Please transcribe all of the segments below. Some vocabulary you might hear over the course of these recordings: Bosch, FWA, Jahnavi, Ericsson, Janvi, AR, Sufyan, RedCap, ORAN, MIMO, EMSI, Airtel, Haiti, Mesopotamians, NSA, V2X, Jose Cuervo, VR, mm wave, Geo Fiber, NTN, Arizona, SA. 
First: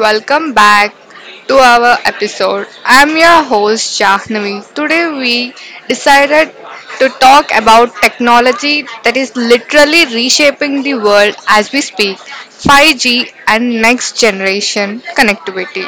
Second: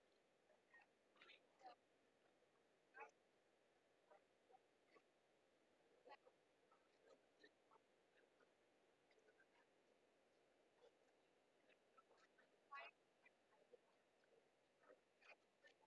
welcome back to our episode. I'm your host Jahnavi. Today we decided to talk about technology that is literally reshaping the world as we speak 5G and next generation connectivity.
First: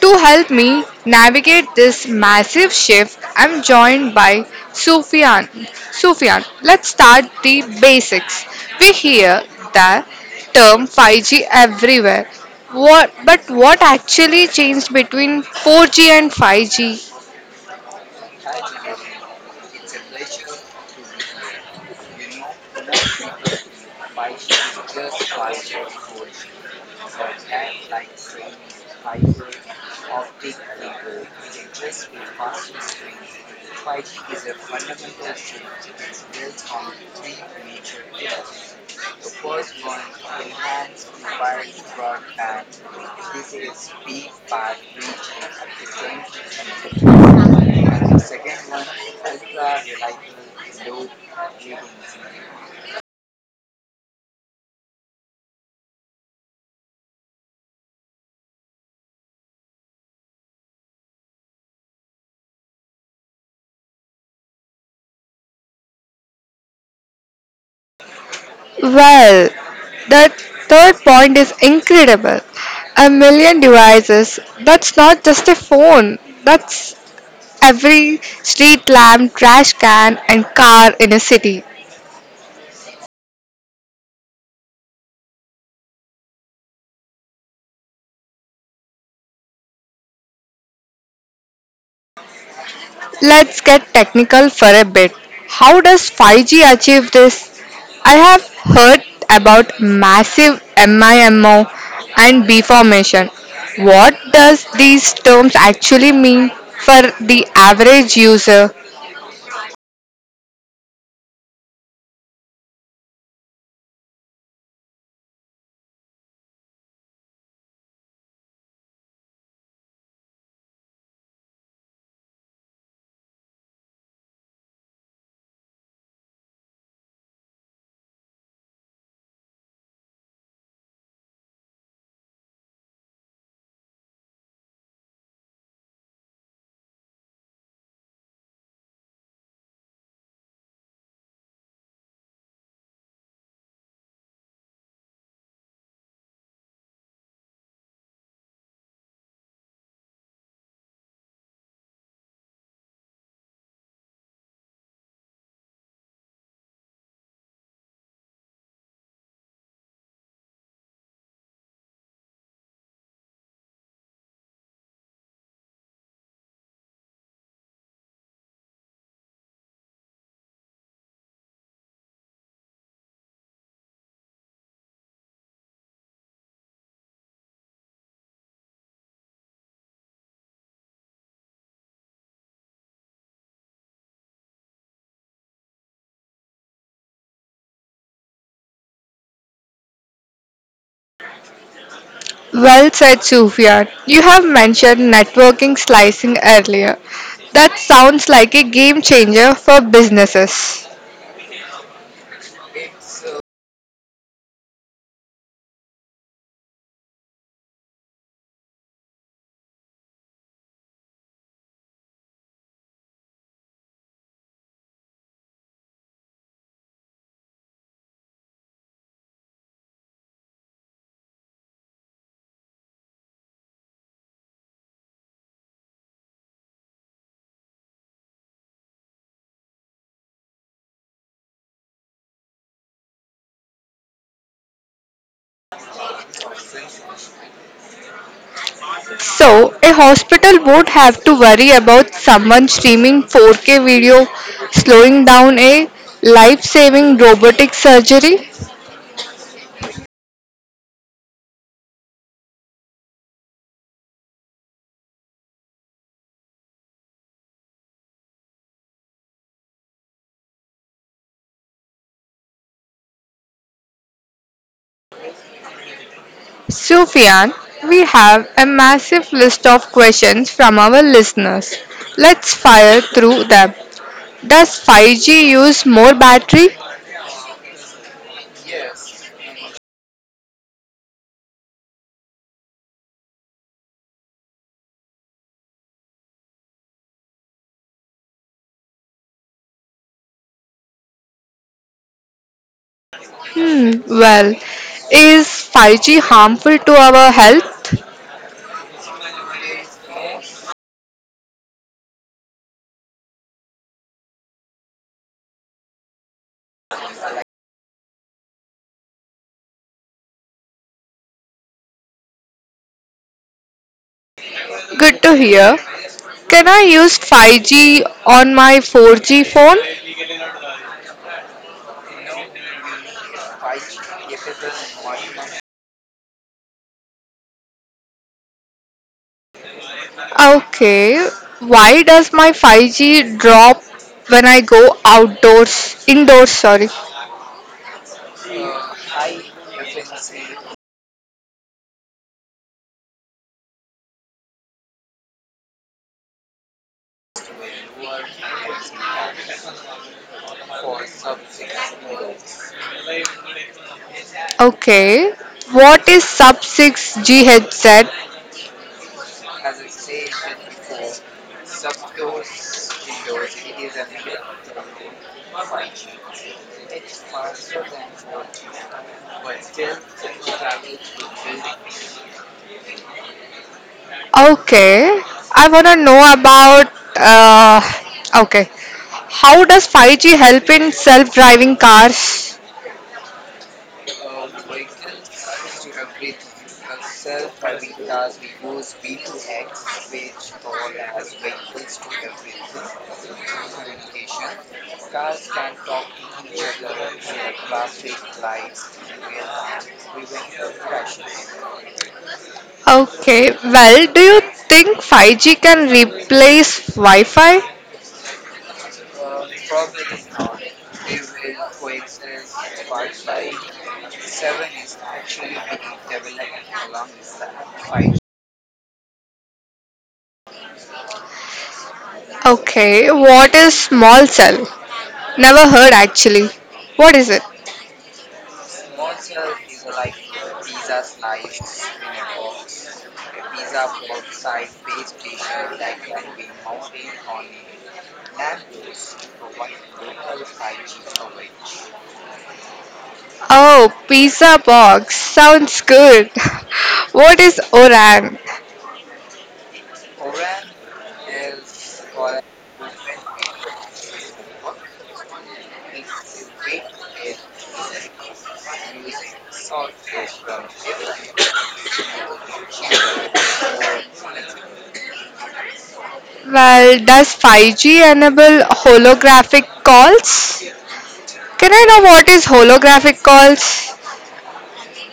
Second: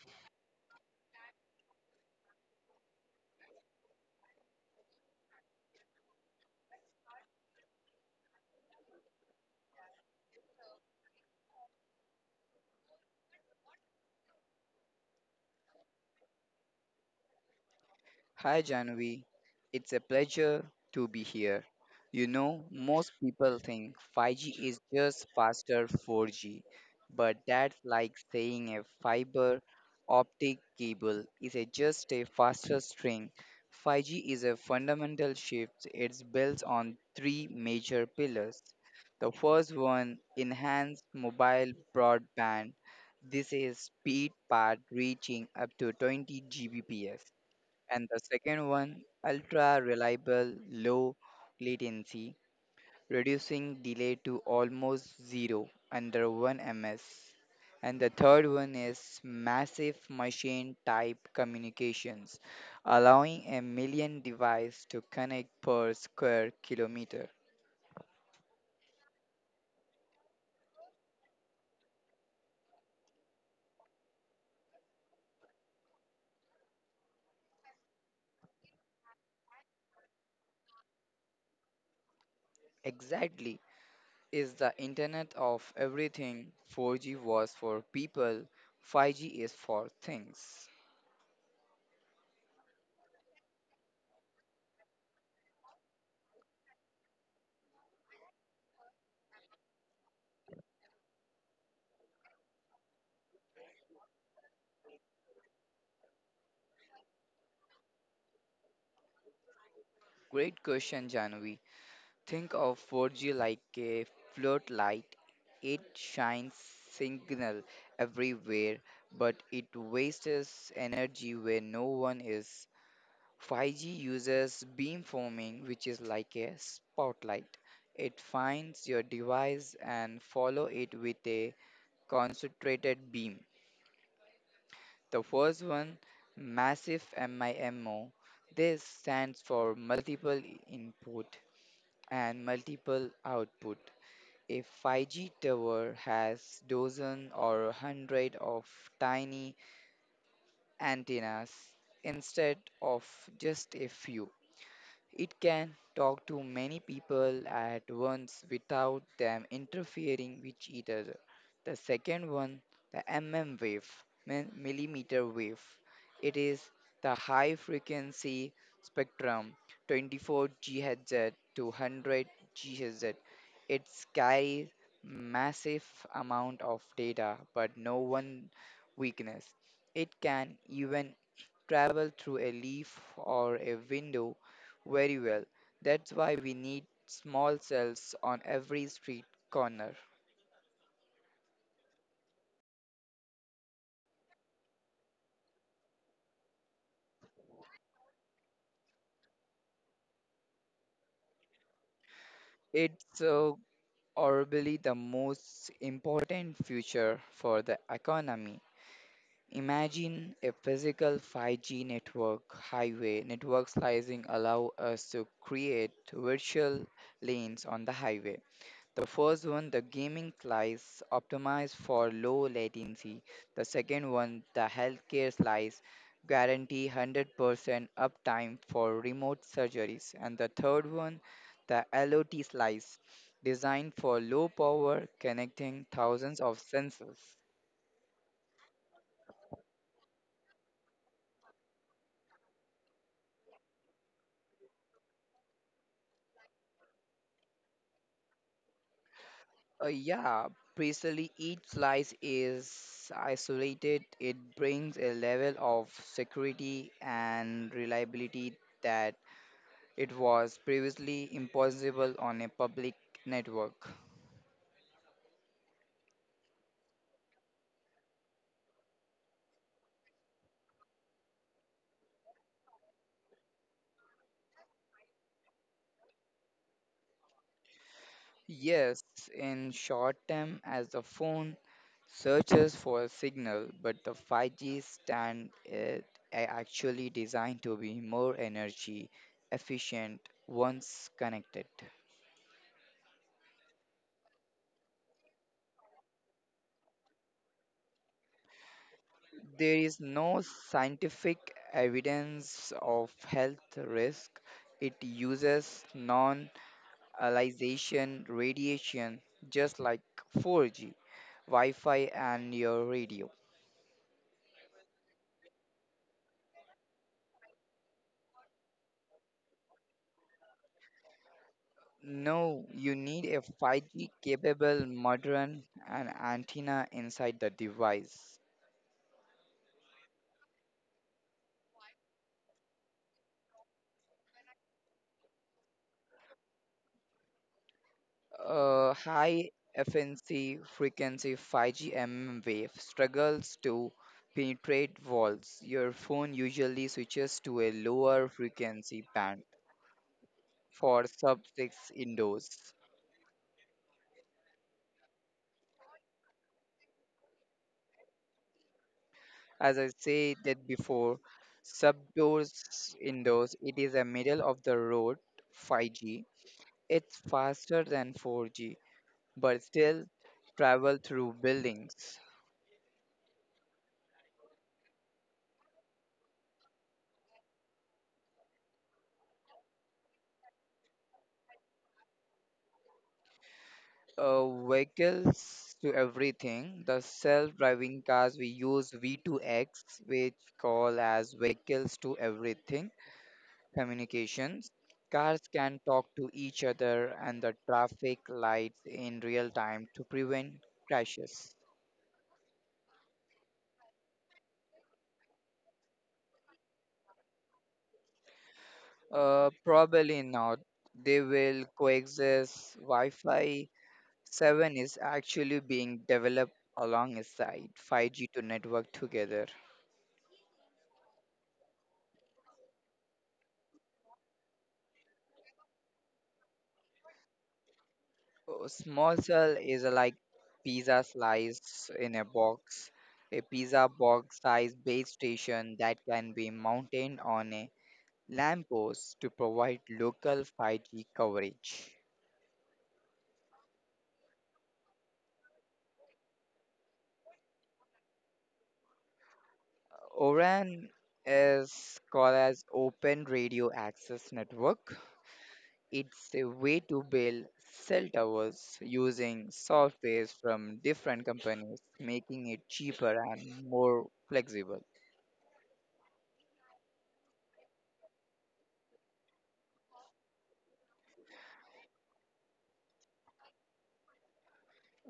To help me navigate this massive shift, I'm joined by Sufyan. Sufyan, let's start the basics. We hear the term 5G everywhere. But what actually changed between 4G and 5G? Hi Janvi, it's a pleasure to be here. You know, most people think 5G is just faster 4G, but that's like saying a fiber optic cable is a just a faster string. 5G is a fundamental shift. It's built on three major pillars. The first one, enhanced mobile broadband. This is speed part reaching up to 20 Gbps. And the second one, ultra reliable low latency, reducing delay to almost zero, under 1 ms. And the third one is massive machine type communications, allowing a million devices to connect per square kilometer. Well, the third point is incredible. A million devices. That's not just a phone. That's every street lamp, trash can, and car in a city. Exactly, is the internet of everything. 4G was for people, 5G is for things. Let's get technical for a bit. How does 5G achieve this? I have heard about massive MIMO and B formation. What does these terms actually mean for the average user? Great question, Janvi. Think of 4G like a floodlight. It shines signal everywhere, but it wastes energy where no one is. 5G uses beamforming, which is like a spotlight. It finds your device and follow it with a concentrated beam. The first one, massive MIMO. This stands for multiple input and multiple output. A 5G tower has dozen or hundred of tiny antennas instead of just a few. It can talk to many people at once without them interfering with each other. The second one, the mm wave, millimeter wave. It is the high frequency spectrum, 24 GHz to 100 GHz. It carries massive amount of data, but no one weakness. It can even travel through a leaf or a window very well. That's why we need small cells on every street corner. Well said, Sufyan. You have mentioned networking slicing earlier. That sounds like a game changer for businesses. It's arguably the most important future for the economy. Imagine a physical 5G network highway. Network slicing allow us to create virtual lanes on the highway. The first one, the gaming slice, optimized for low latency. The second one, the healthcare slice, guarantee 100% uptime for remote surgeries. And the third one, the LOT slice, designed for low power, connecting thousands of sensors. So, a hospital would have to worry about someone streaming 4K video, slowing down a life saving robotic surgery? Yeah, precisely, each slice is isolated. It brings a level of security and reliability that it was previously impossible on a public network. Sufyan, we have a massive list of questions from our listeners. Let's fire through them. Does 5G use more battery? Yes, in short term, as the phone searches for a signal, but the 5G stand is actually designed to be more energy efficient once connected. Hmm, well, is 5G harmful to our health? There is no scientific evidence of health risk. It uses non ionization radiation just like 4G, Wi-Fi, and your radio. Good to hear. Can I use 5G on my 4G phone? No, you need a 5G capable modem and antenna inside the device. Okay, why does my 5G drop when I go outdoors? Indoors, sorry. A high efficiency frequency 5G mm wave struggles to penetrate walls. Your phone usually switches to a lower frequency band for sub 6 indoors. Okay, what is sub 6 G headset? As I said that before, sub doors indoors, it is a middle of the road 5G. It's faster than 4G, but still travel through buildings. Okay, I wanna know about. Uh, okay, how does 5G help in self driving cars? Vehicles to everything. The self-driving cars we use V2X, which call as vehicles to everything communications. Cars can talk to each other and the traffic lights in real time to prevent crashes. Okay, well, do you think 5G can replace Wi Fi? Probably not. They will coexist. Wi-Fi 7 is actually being developed alongside 5G to network together. Okay, what is small cell? Never heard actually. What is it? Small cell is a like pizza slice in a box, a pizza box size base station that can be mounted on a lamppost to provide local 5G coverage. Oh, pizza box. Sounds good. What is ORAN? ORAN is called as Open Radio Access Network. It's a way to build cell towers using softwares from different companies, making it cheaper and more flexible. Well, does 5G enable holographic calls? Can I know what is holographic calls?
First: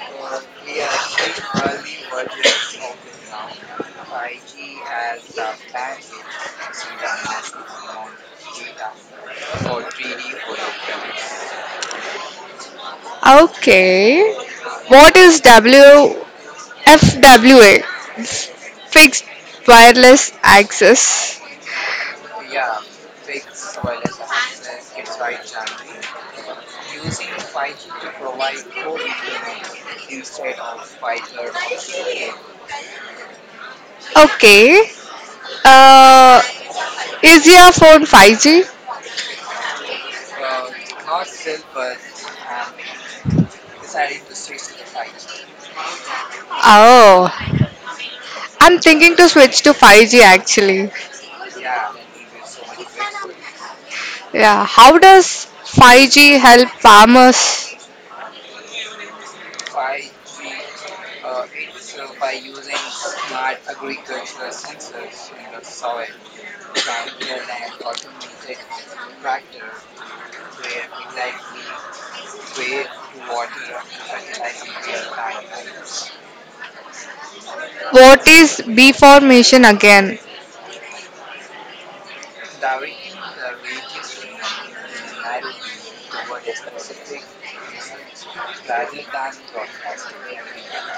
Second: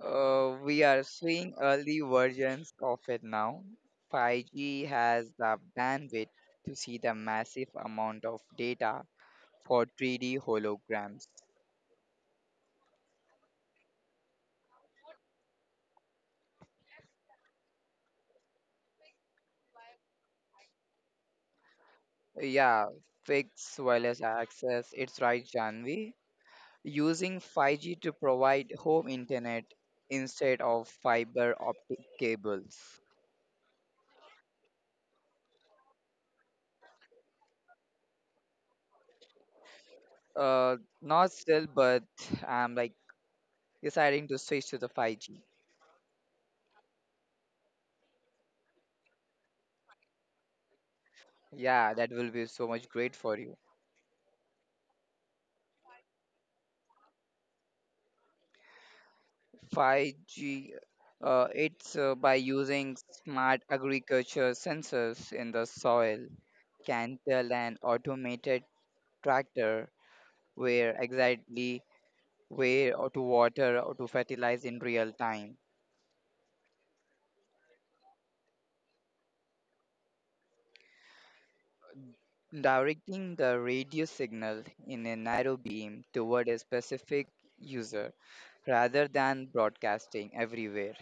We are seeing early versions of it now. 5G has the bandwidth to see the massive amount of data for 3D holograms. Okay. What is WFWA? Fixed wireless access. Yeah, fixed wireless access. It's right, Janvi. Using 5G to provide home internet instead of fiber optic cables. Okay. Uh, is your phone 5G? Not still, but I'm like deciding to switch to the 5G. Oh, I'm thinking to switch to 5G actually. Yeah, that will be so much great for you. Yeah, how does 5G help farmers? 5G, it's by using smart agriculture sensors in the soil, can tell an automated tractor where exactly, where or to water or to fertilize in real time. What is B formation again? Directing the radio signal in a narrow beam toward a specific user rather than broadcasting everywhere.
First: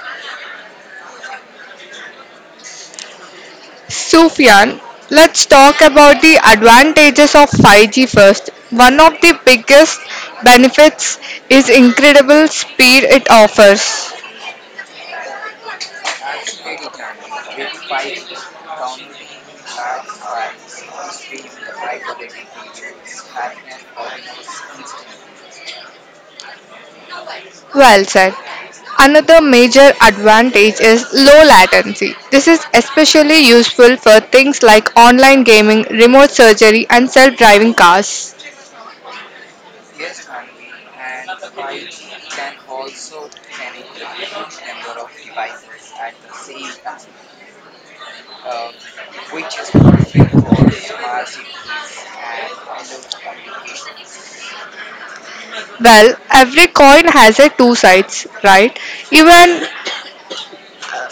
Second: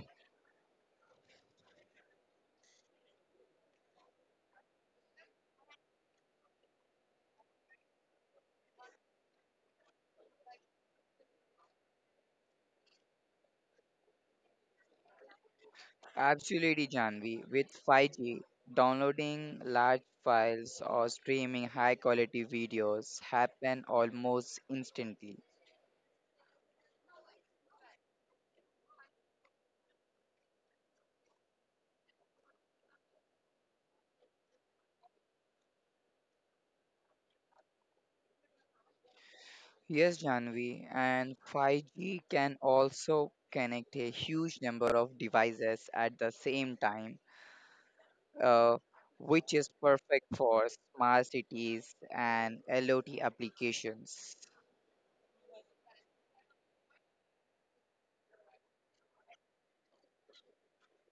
Sufyan, let's talk about the advantages of 5G first. One of the biggest benefits is incredible speed it offers. Absolutely, Janvi. With 5G, downloading large files or streaming high quality videos happen almost instantly. Well said. Another major advantage is low latency. This is especially useful for things like online gaming, remote surgery, and self driving cars. Yes, Janvi, and 5G can also connect a huge number of devices at the same time, uh, which is perfect for small cities and LOT applications. Well, every coin has a two sides, right? Even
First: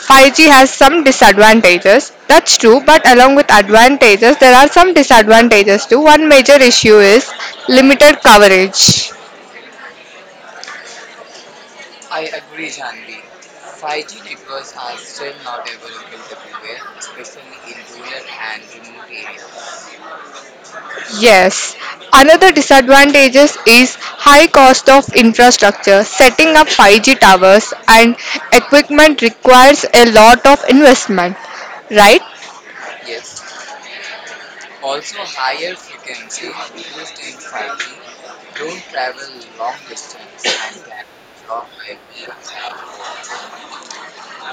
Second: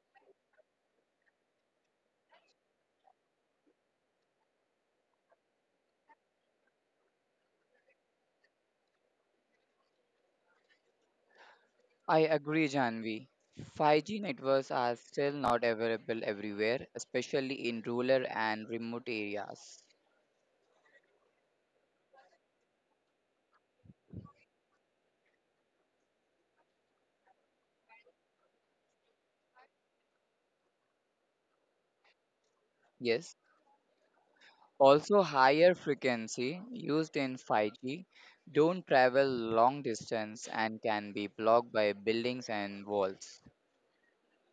5G has some disadvantages. That's true, but along with advantages, there are some disadvantages too. One major issue is limited coverage. I agree, Janvi. 5G networks are still not available everywhere, especially in rural and remote areas. Yes. Another disadvantages is high cost of infrastructure. Setting up 5G towers and equipment requires a lot of investment, right? Yes. Also, higher frequency used in 5G don't travel long distance and can be blocked by buildings and walls.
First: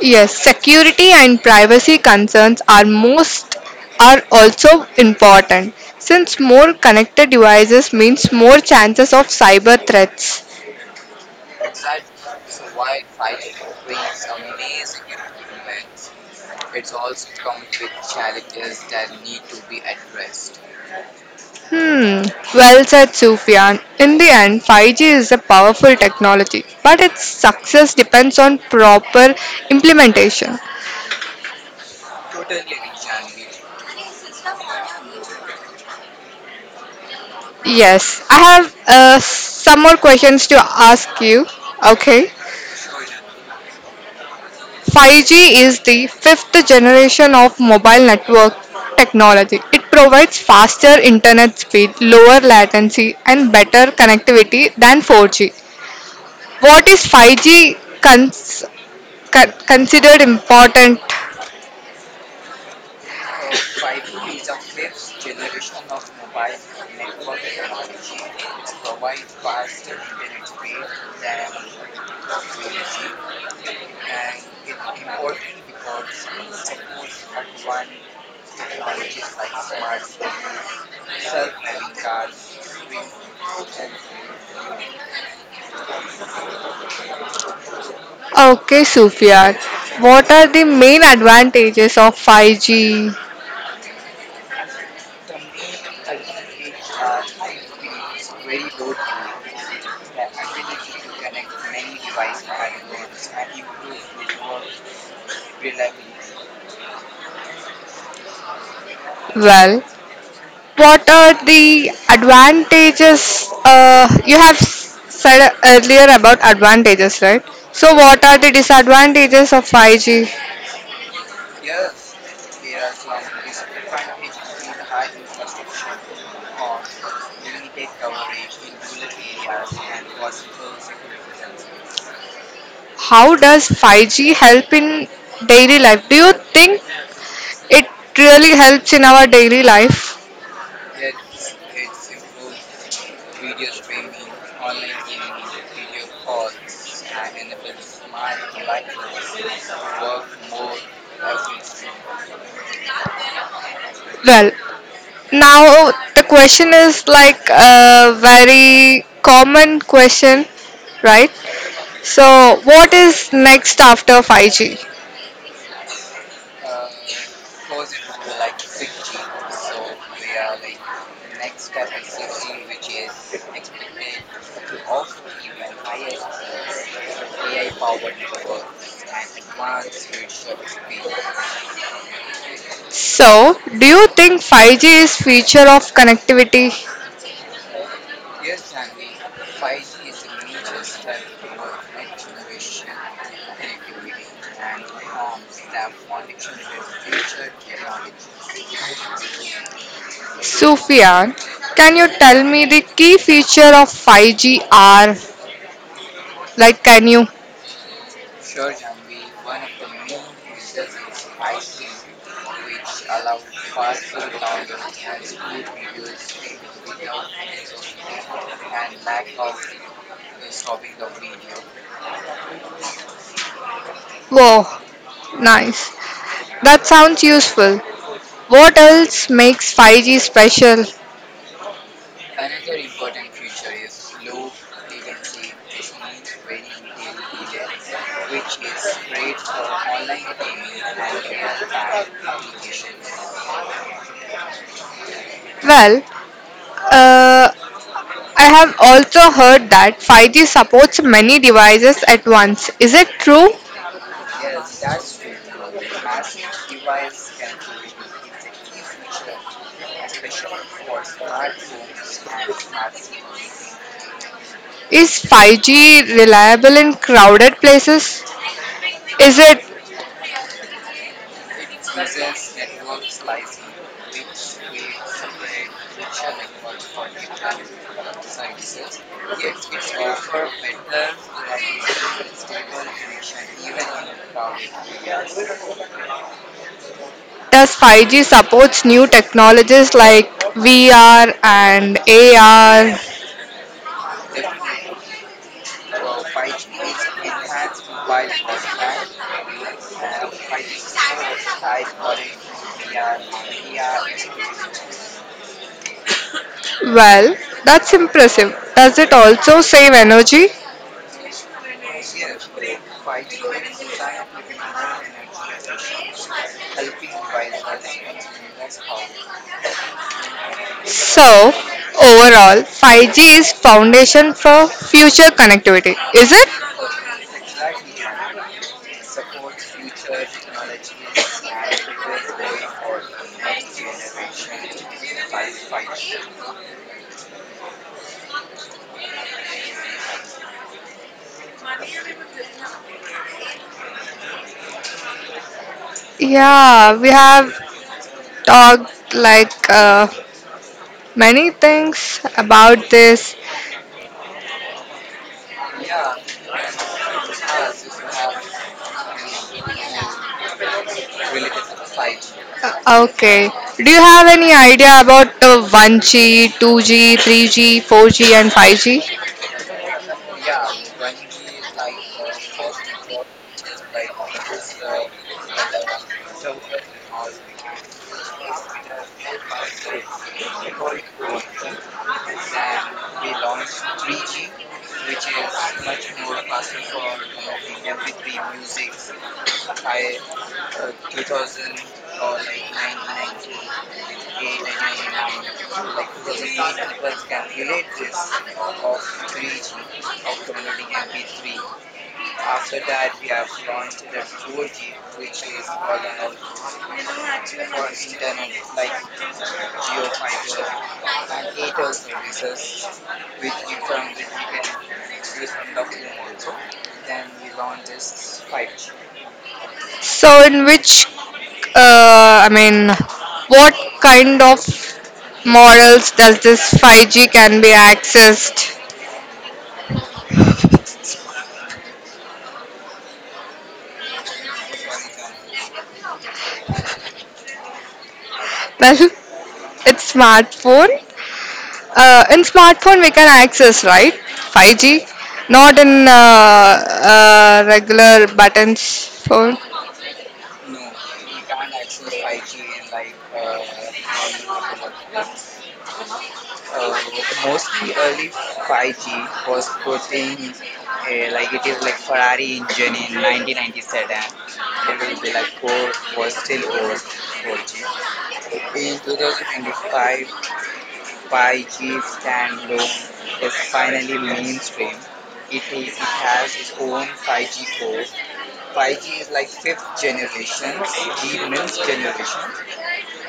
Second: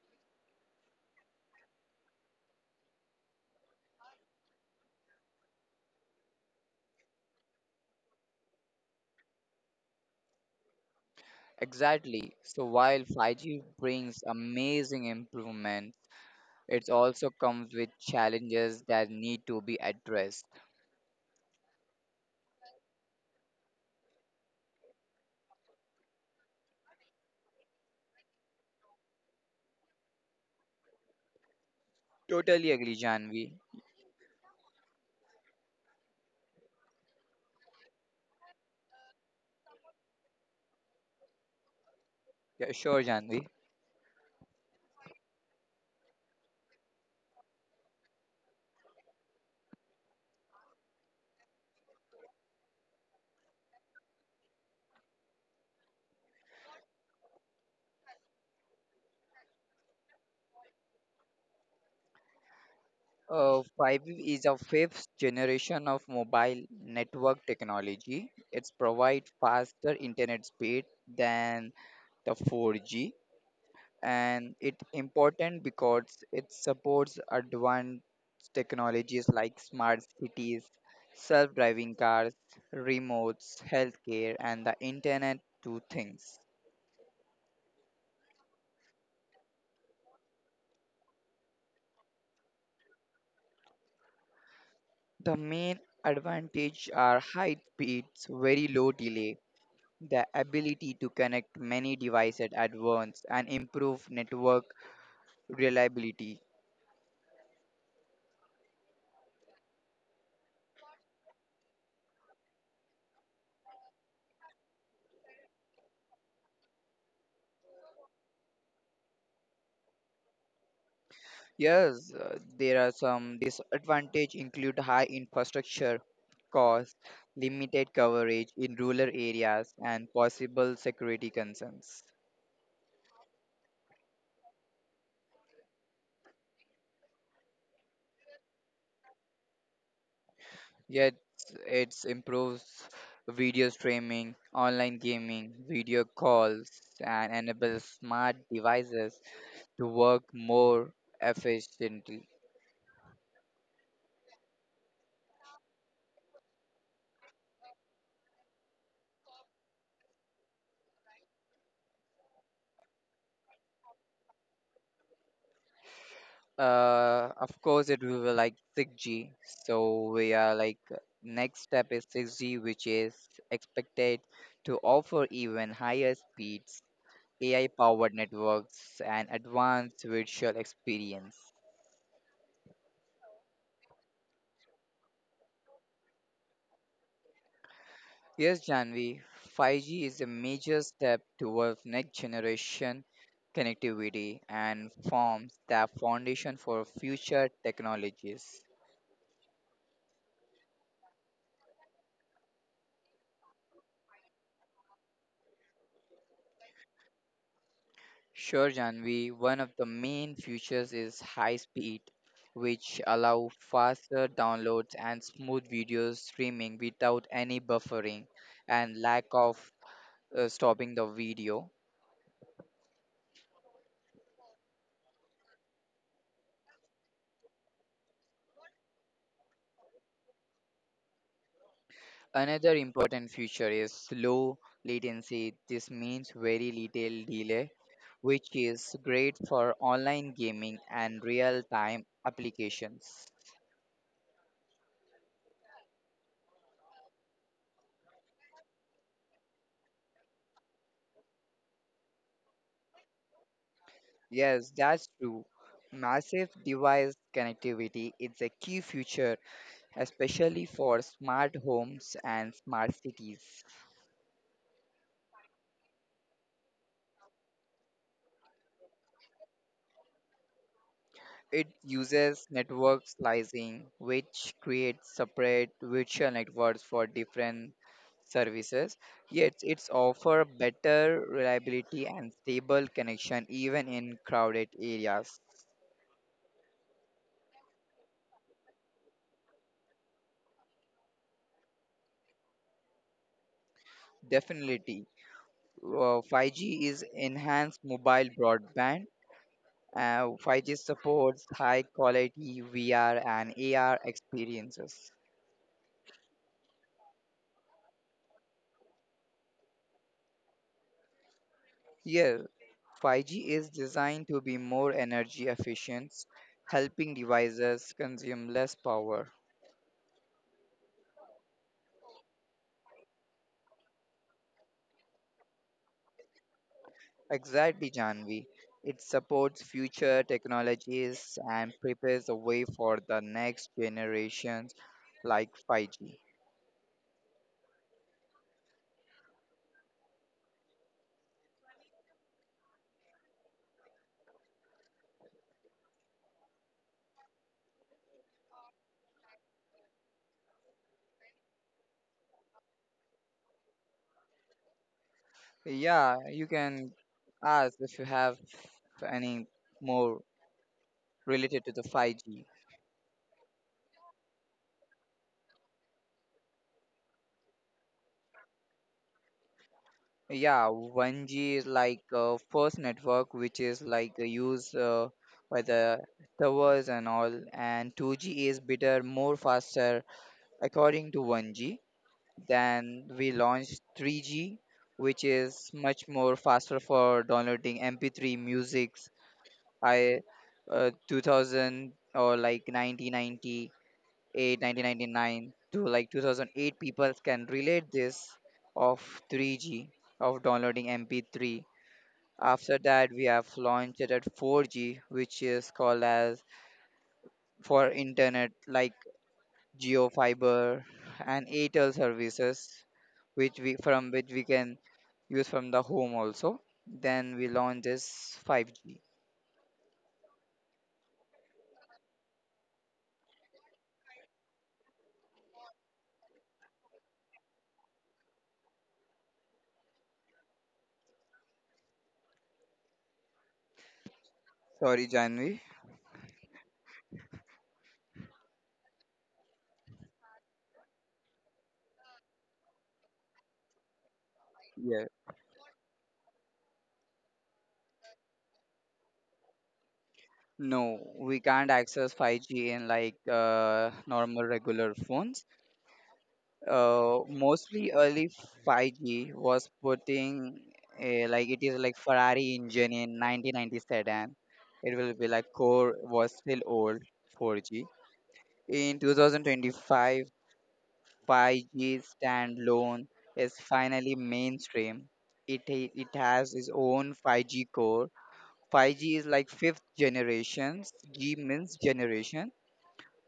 Yes, security and privacy concerns are also important since more connected devices means more chances of cyber threats. Exactly. So while 5G brings amazing improvement, it also comes with challenges that need to be addressed. Hmm, well said Sufyan. In the end, 5G is a powerful technology, but its success depends on proper implementation. Totally agree, Janvi. Yes, I have some more questions to ask you. Okay. Yeah, sure, Janvi. 5G is the fifth generation of mobile network technology. It provides faster internet speed, lower latency, and better connectivity than 4G. What is 5G considered important? 5G is a fifth generation of mobile network technology. It provides faster internet speed than the 4G, and it's important because it supports advanced technologies like smart cities, self driving cars, remotes, healthcare, and the Internet to Things. Okay, Sufia, what are the main advantages of 5G? The main advantage are high speeds, very low delay, the ability to connect many devices at once, and improve network reliability. Well, what are the advantages? You have said earlier about advantages, right? So, what are the disadvantages of 5G? Yes, there are some disadvantages include high infrastructure costs, limited coverage in rural areas, and possible security concerns. How does 5G help in daily life? Do you think it really helps in our daily life? Yet, it improves video streaming, online gaming, video calls, and enables smart devices to work more efficiently. Well, now the question is like a very common question, right? So, what is next after 5G? Of course, it will be like 6G. So we are like next step is 6G, which is expected to offer even higher speeds, AI-powered networks, and advanced virtual experience. So, do you think 5G is feature of connectivity? Yes, Janvi, 5G is a major step towards next generation connectivity and forms the foundation for future technologies. Sufyan, can you tell me the key feature of 5G are? Like, can you? Sure, Janvi. One of the main features is high speed, which allow faster downloads and smooth video streaming without any buffering and lack of stopping the video. Whoa, nice. That sounds useful. What else makes 5G special? Another important feature is low latency. This means very little delay, which is great for online gaming and real-time applications. Well, uh, I have also heard that 5G supports many devices at once. Is it true? Yes, that's true. Massive device connectivity is a key feature, especially for smart homes and smart cities. Is 5G reliable in crowded places? Is it It uses network slicing, which creates separate virtual networks for different services. Yet, it's offer better reliability and stable connection even in crowded areas. Thus, 5G supports new technologies like VR and AR. Definitely, 5G is enhanced mobile broadband. 5G supports high quality VR and AR experiences. Well, that's impressive. Does it also save energy? Yes, 5G is designed to be more energy efficient, helping devices consume less power. So, overall, 5G is foundation for future connectivity, is it? Exactly, Janvi. It supports future technologies and prepares the way for the next generations like 5G. Yeah, we have talked many things about this. Yeah, you can ask if you have any more related to the 5G. Okay, do you have any idea about the 1G, 2G, 3G, 4G, and 5G? Yeah, 1G is like first network, which is like used by the towers and all, and 2G is better, more faster according to 1G. Then we launched 3G, which is much more faster for downloading MP3 musics. I 2000 or like 1998, 1999 to like 2008, people can relate this of 3G of downloading MP3. After that, we have launched it at 4G, which is called as for internet like Geo Fiber and Airtel services, which we from which we can use from the home also. Then we launched this 5G. So, in which, I mean, what kind of models does this 5G can be accessed? Sorry, Janvi. Well, it's smartphone. In smartphone, we can access, right? 5G, Yeah. not in regular buttons phone. No, we can't access 5G in like normal regular phones. Mostly early 5G was putting a, like it is like Ferrari engine in 1990 sedan. It will be like core was still old 4G. In 2025, 5G standalone is finally mainstream. It has its own 5G core. 5G is like fifth generations. G means generation.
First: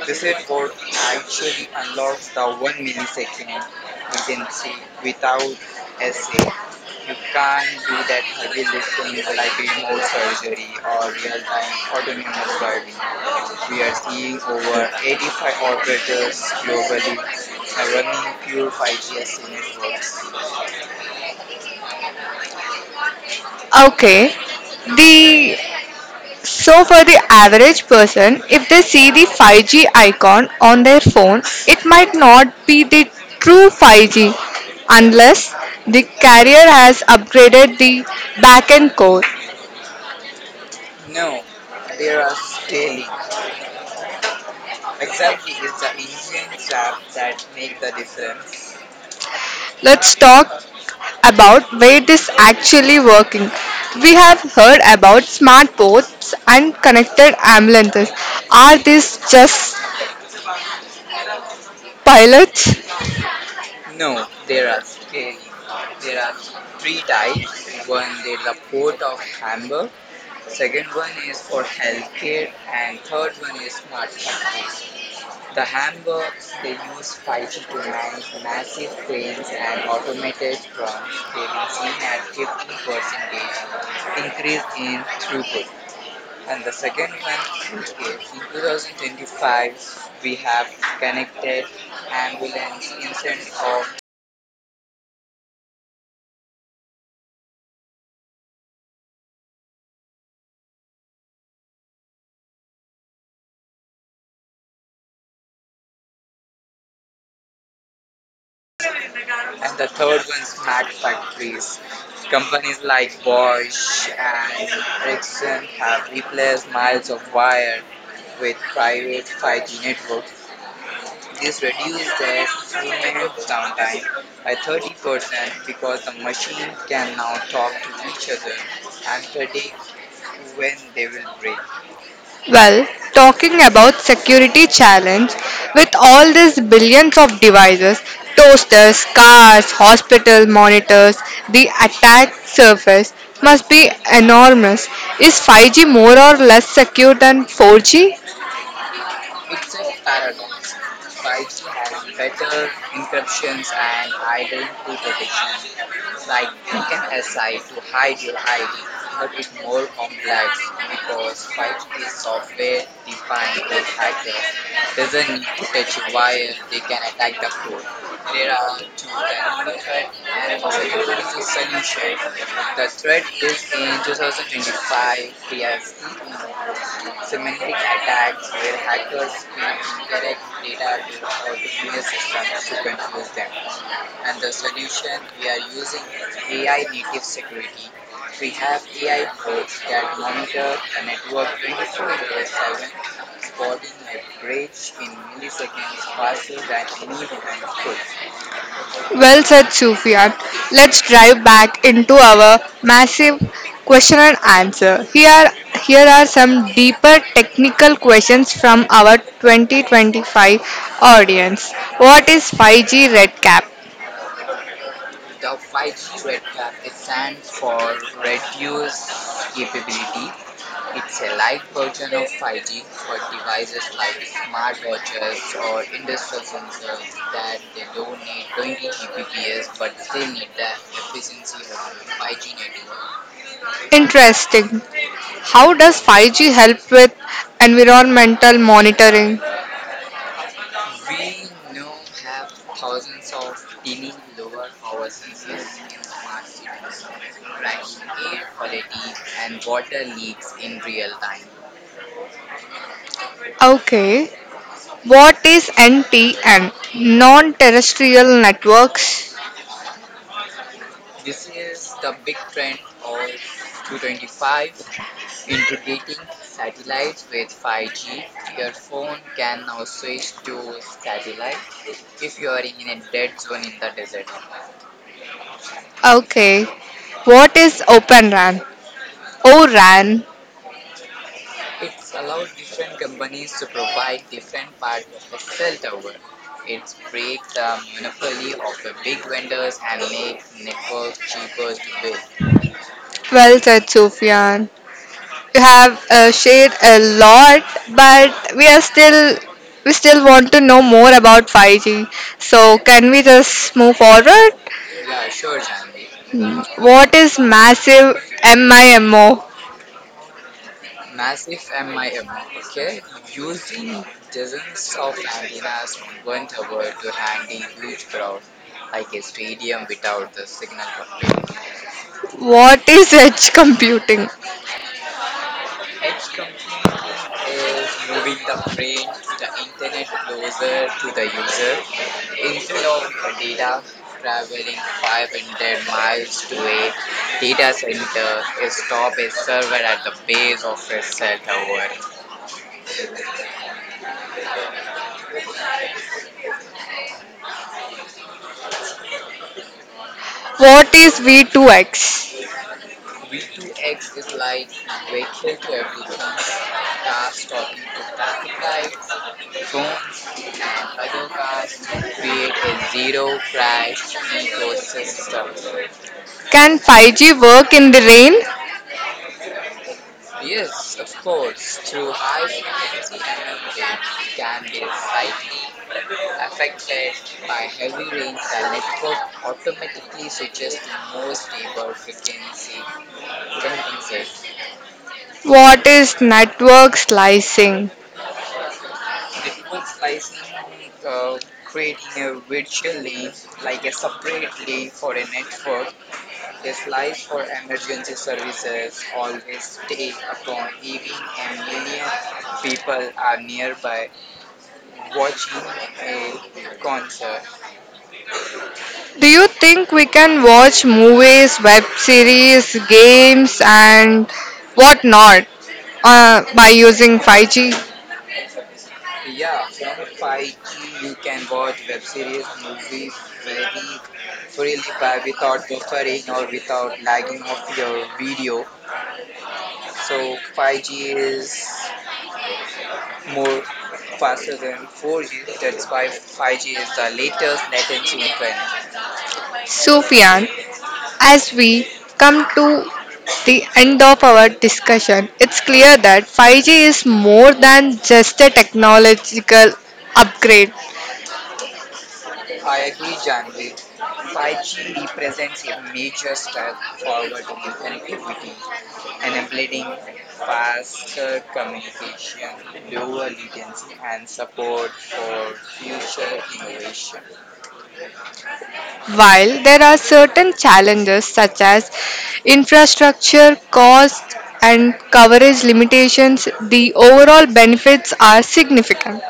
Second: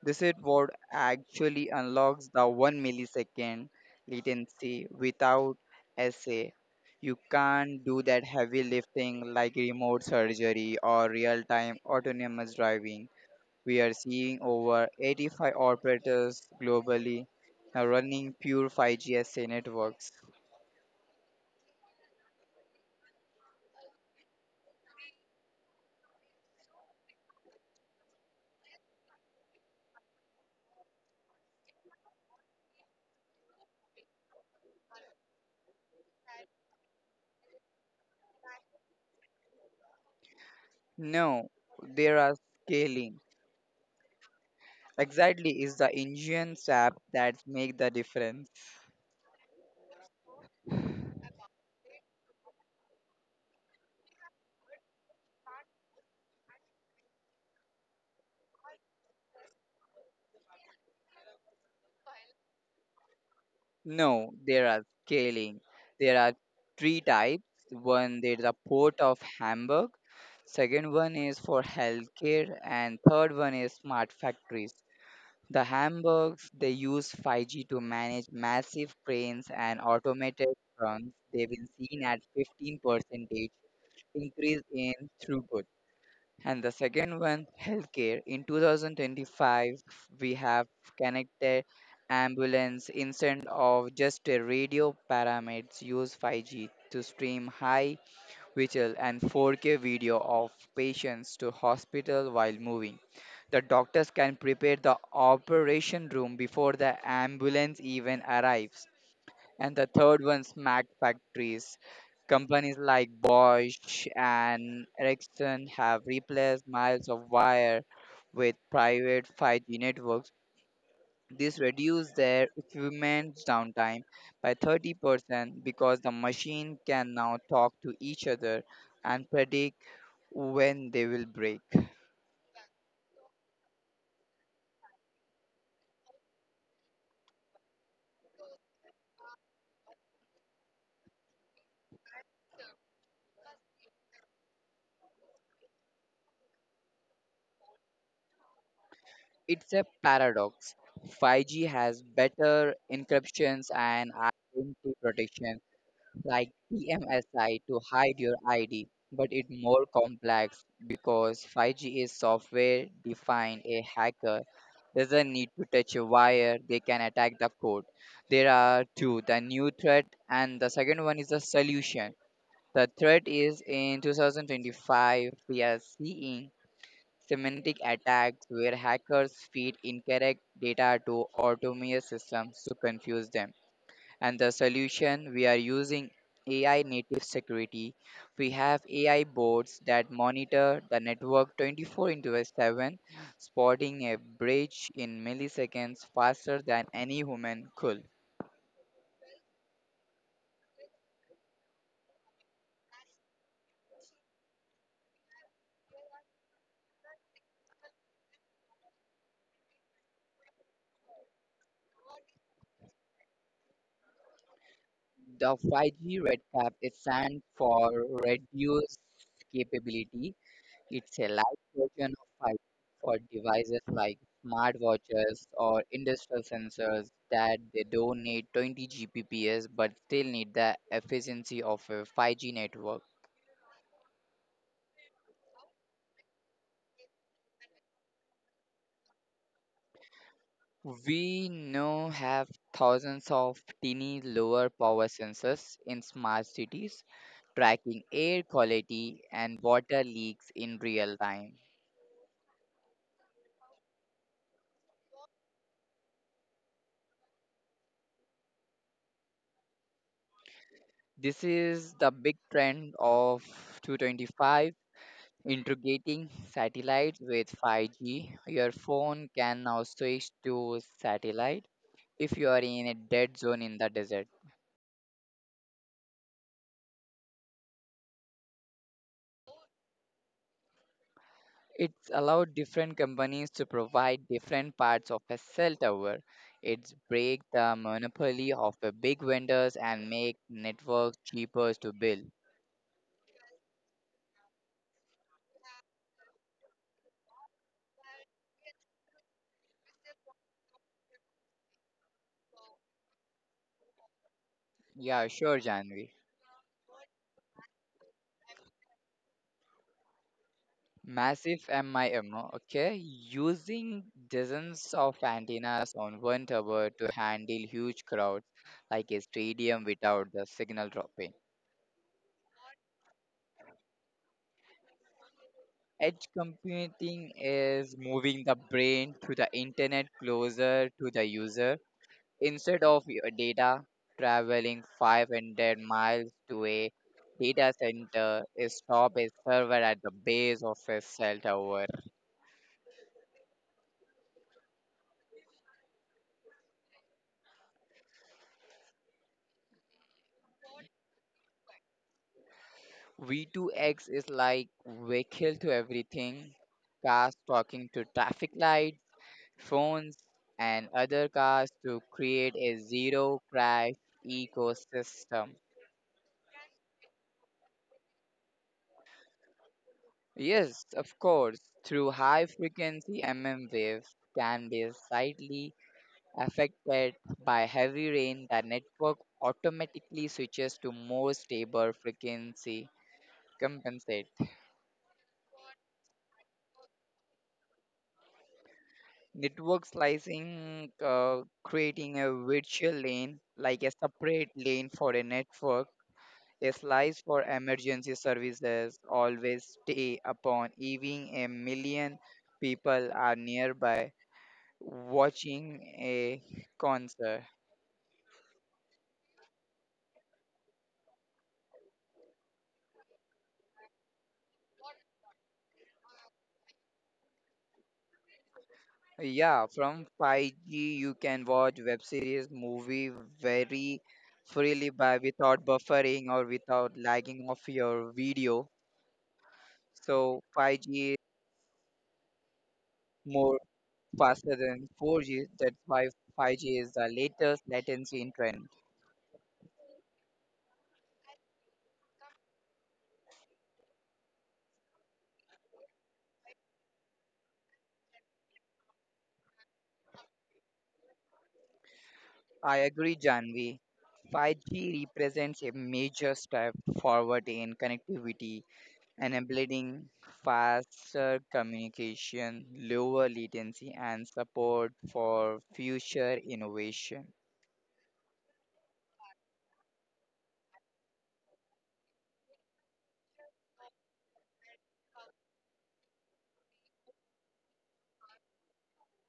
This it what actually unlocks the 1 millisecond latency without SA. You can't do that heavy lifting like remote surgery or real time autonomous driving. We are seeing over 85 operators globally now running pure 5G SA networks. Okay. The So, for the average person, if they see the 5G icon on their phone, it might not be the true 5G unless the carrier has upgraded the backend core. No, there are scaling. Exactly is the engine step that make the difference. Let's talk about where this actually working. We have heard about smart ports and connected ambulances. Are these just pilots? No, there are scaling. There are three types. One, there is a port of Hamburg. Second one is for healthcare, and third one is smart factories. The Hamburgs they use 5G to manage massive cranes and automated runs. They've been seen at 15% increase in throughput. And the second one, healthcare. In 2025, we have connected ambulance instead of just a radio, paramedics use 5G to stream high visual and 4K video of patients to hospital while moving. The doctors can prepare the operation room before the ambulance even arrives. And the third one, smack factories. Companies like Bosch and Ericsson have replaced miles of wire with private 5G networks. This reduced their equipment's downtime by 30% because the machine can now talk to each other and predict when they will break. Well, talking about security challenge, with all these billions of devices, toasters, cars, hospital monitors, the attack surface must be enormous. Is 5G more or less secure than 4G? It's a paradox. 5G has better encryptions and identity protection like EMSI to hide your ID, but it's more complex because 5G is software defined. A hacker doesn't need to touch a wire, they can attack the code. There are two the new threat, and the second one is the solution. The threat is in 2025, we are seeing semantic attacks where hackers feed incorrect data to autonomous systems to confuse them. And the solution we are using AI native security. We have AI boards that monitor the network 24 into 7, spotting a breach in milliseconds faster than any human could. Well said, Sufyan. Let's drive back into our massive question and answer. Here are some deeper technical questions from our 2025 audience. What is 5G RedCap? The 5G RedCap is stands for reduced capability. It's a light version of fight for devices like smartwatches or industrial sensors that they don't need 20 Gbps but still need the efficiency of a 5G network. Interesting. How does 5G help with environmental monitoring? We now have thousands of tiny, lower power sensors in smart cities tracking air quality and water leaks in real time. Okay. What is NTN? Non terrestrial networks. This is the big trend of 2025. Integrating satellites with 5G, your phone can now switch to satellite if you are in a dead zone in the desert. Okay. What is Open RAN? ORAN. It's allowed different companies to provide different parts of a cell tower. It's break the monopoly of the big vendors and make networks cheaper to build. Well said, Sufyan. You have shared a lot, but we still want to know more about 5G. So can we just move forward? Yeah, sure, Janvi. What is massive MIMO? Massive MIM, okay, using dozens of antennas on one tower to handle huge crowds like a stadium without the signal dropping. What is edge computing? Edge computing is moving the brain to the internet closer to the user instead of your data traveling 500 miles to a data center, stop a server at the base of a cell tower. What is V2X? V2X is like vehicle to everything, cars talking to traffic lights, phones, and other cars to create a zero crash ecosystem. Can 5G work in the rain? Yes, of course, through high frequency MM waves can be slightly affected by heavy rain, the network automatically switches to more stable frequency compensate. What is network slicing? Network slicing, creating a virtual lane, like a separate lane for a network, a slice for emergency services, always stay upon, even a million people are nearby watching a concert. Do you think we can watch movies, web series, games, and whatnot by using 5G? Yeah, from 5G you can watch web series, movie very freely by without buffering or without lagging of your video. So 5G is more faster than 4G. That's why 5G is the latest latency in trend. Sufyan, as we come to the end of our discussion, it's clear that 5G is more than just a technological upgrade. I agree, Janvi. 5G represents a major step forward in connectivity, enabling faster communication, lower latency, and support for future innovation. While there are certain challenges such as infrastructure, cost, and coverage limitations, the overall benefits are significant.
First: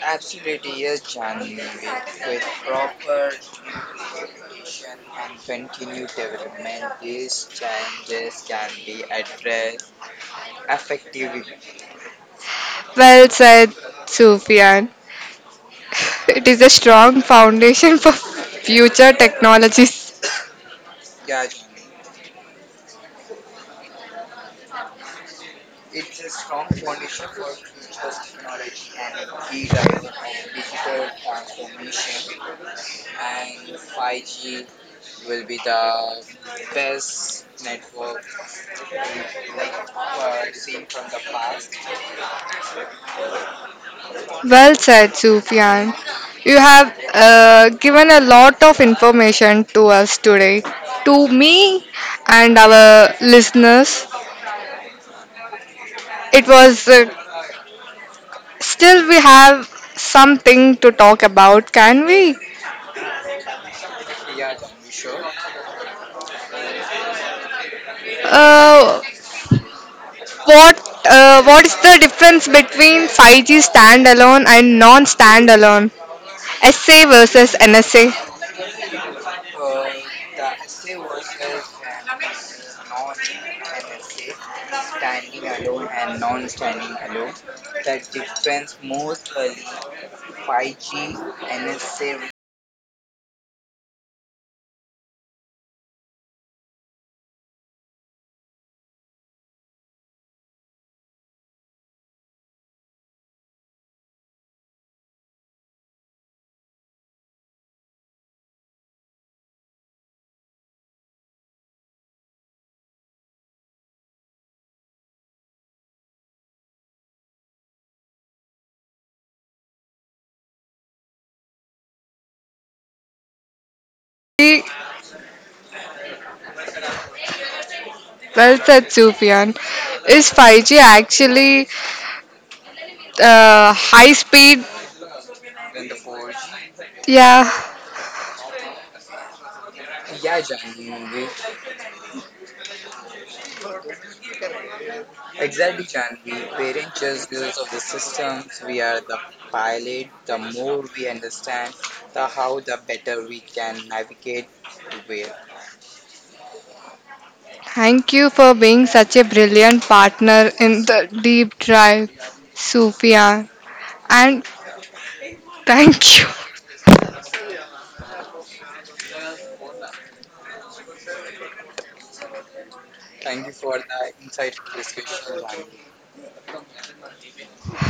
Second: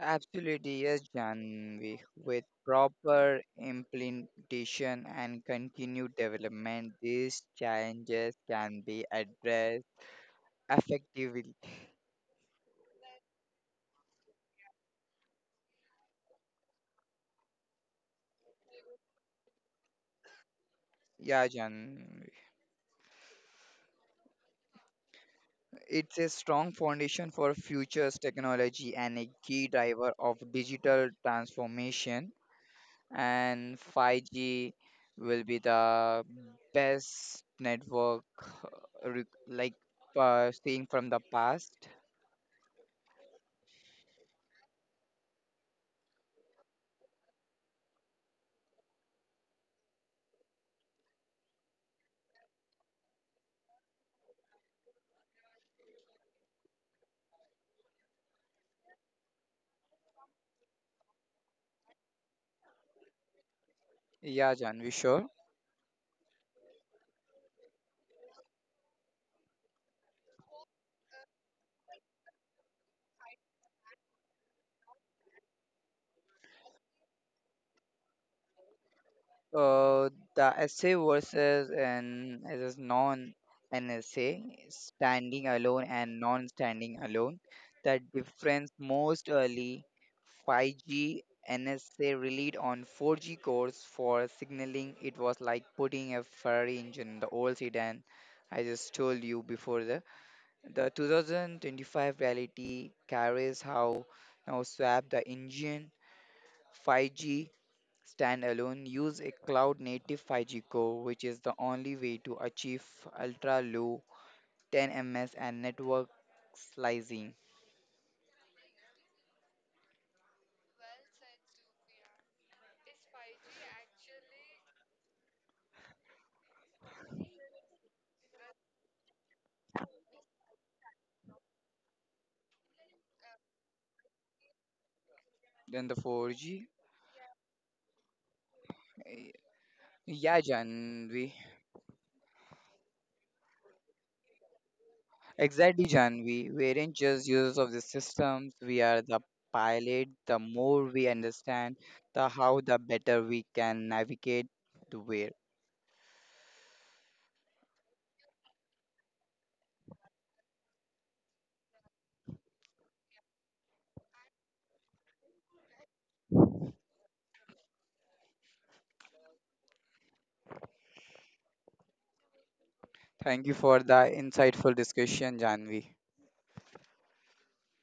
Absolutely, yes, Janvi. With proper implementation and continued development, these challenges can be addressed effectively. Well said, Sufyan. It is a strong foundation for future technologies. Yeah, Jan. It's a strong foundation for futures technology and a key driver of digital transformation. And 5G will be the best network, uh, re- like seeing from the past. Well said, Sufyan. You have given a lot of information to us today, to me and our listeners. It was still, we have something to talk about, can we? Yeah, Jan, we sure? Uh, What is the difference between 5G standalone and non-standalone? SA versus NSA. Uh, the essay versus an as non an essay, standing alone and non-standing alone. The difference most early 5G NSA relied on 4G cores for signaling. It was like putting a Ferrari engine in the old sedan. I just told you before the 2025 reality carries how now swap the engine 5G Standalone, use a cloud native 5G core, which is the only way to achieve ultra low 10 ms and network slicing. Very Well said, Sufyan. Is 5G actually high speed? Then the 4G, Yeah. eh, yeah, Janvi, exactly, Janvi. We aren't just users of the systems, we are the pilot. The more we understand the how, the better we can navigate the where. Thank you for being such a brilliant partner in the deep drive, Sufyan. And thank you Thank you for the insightful discussion, Janvi.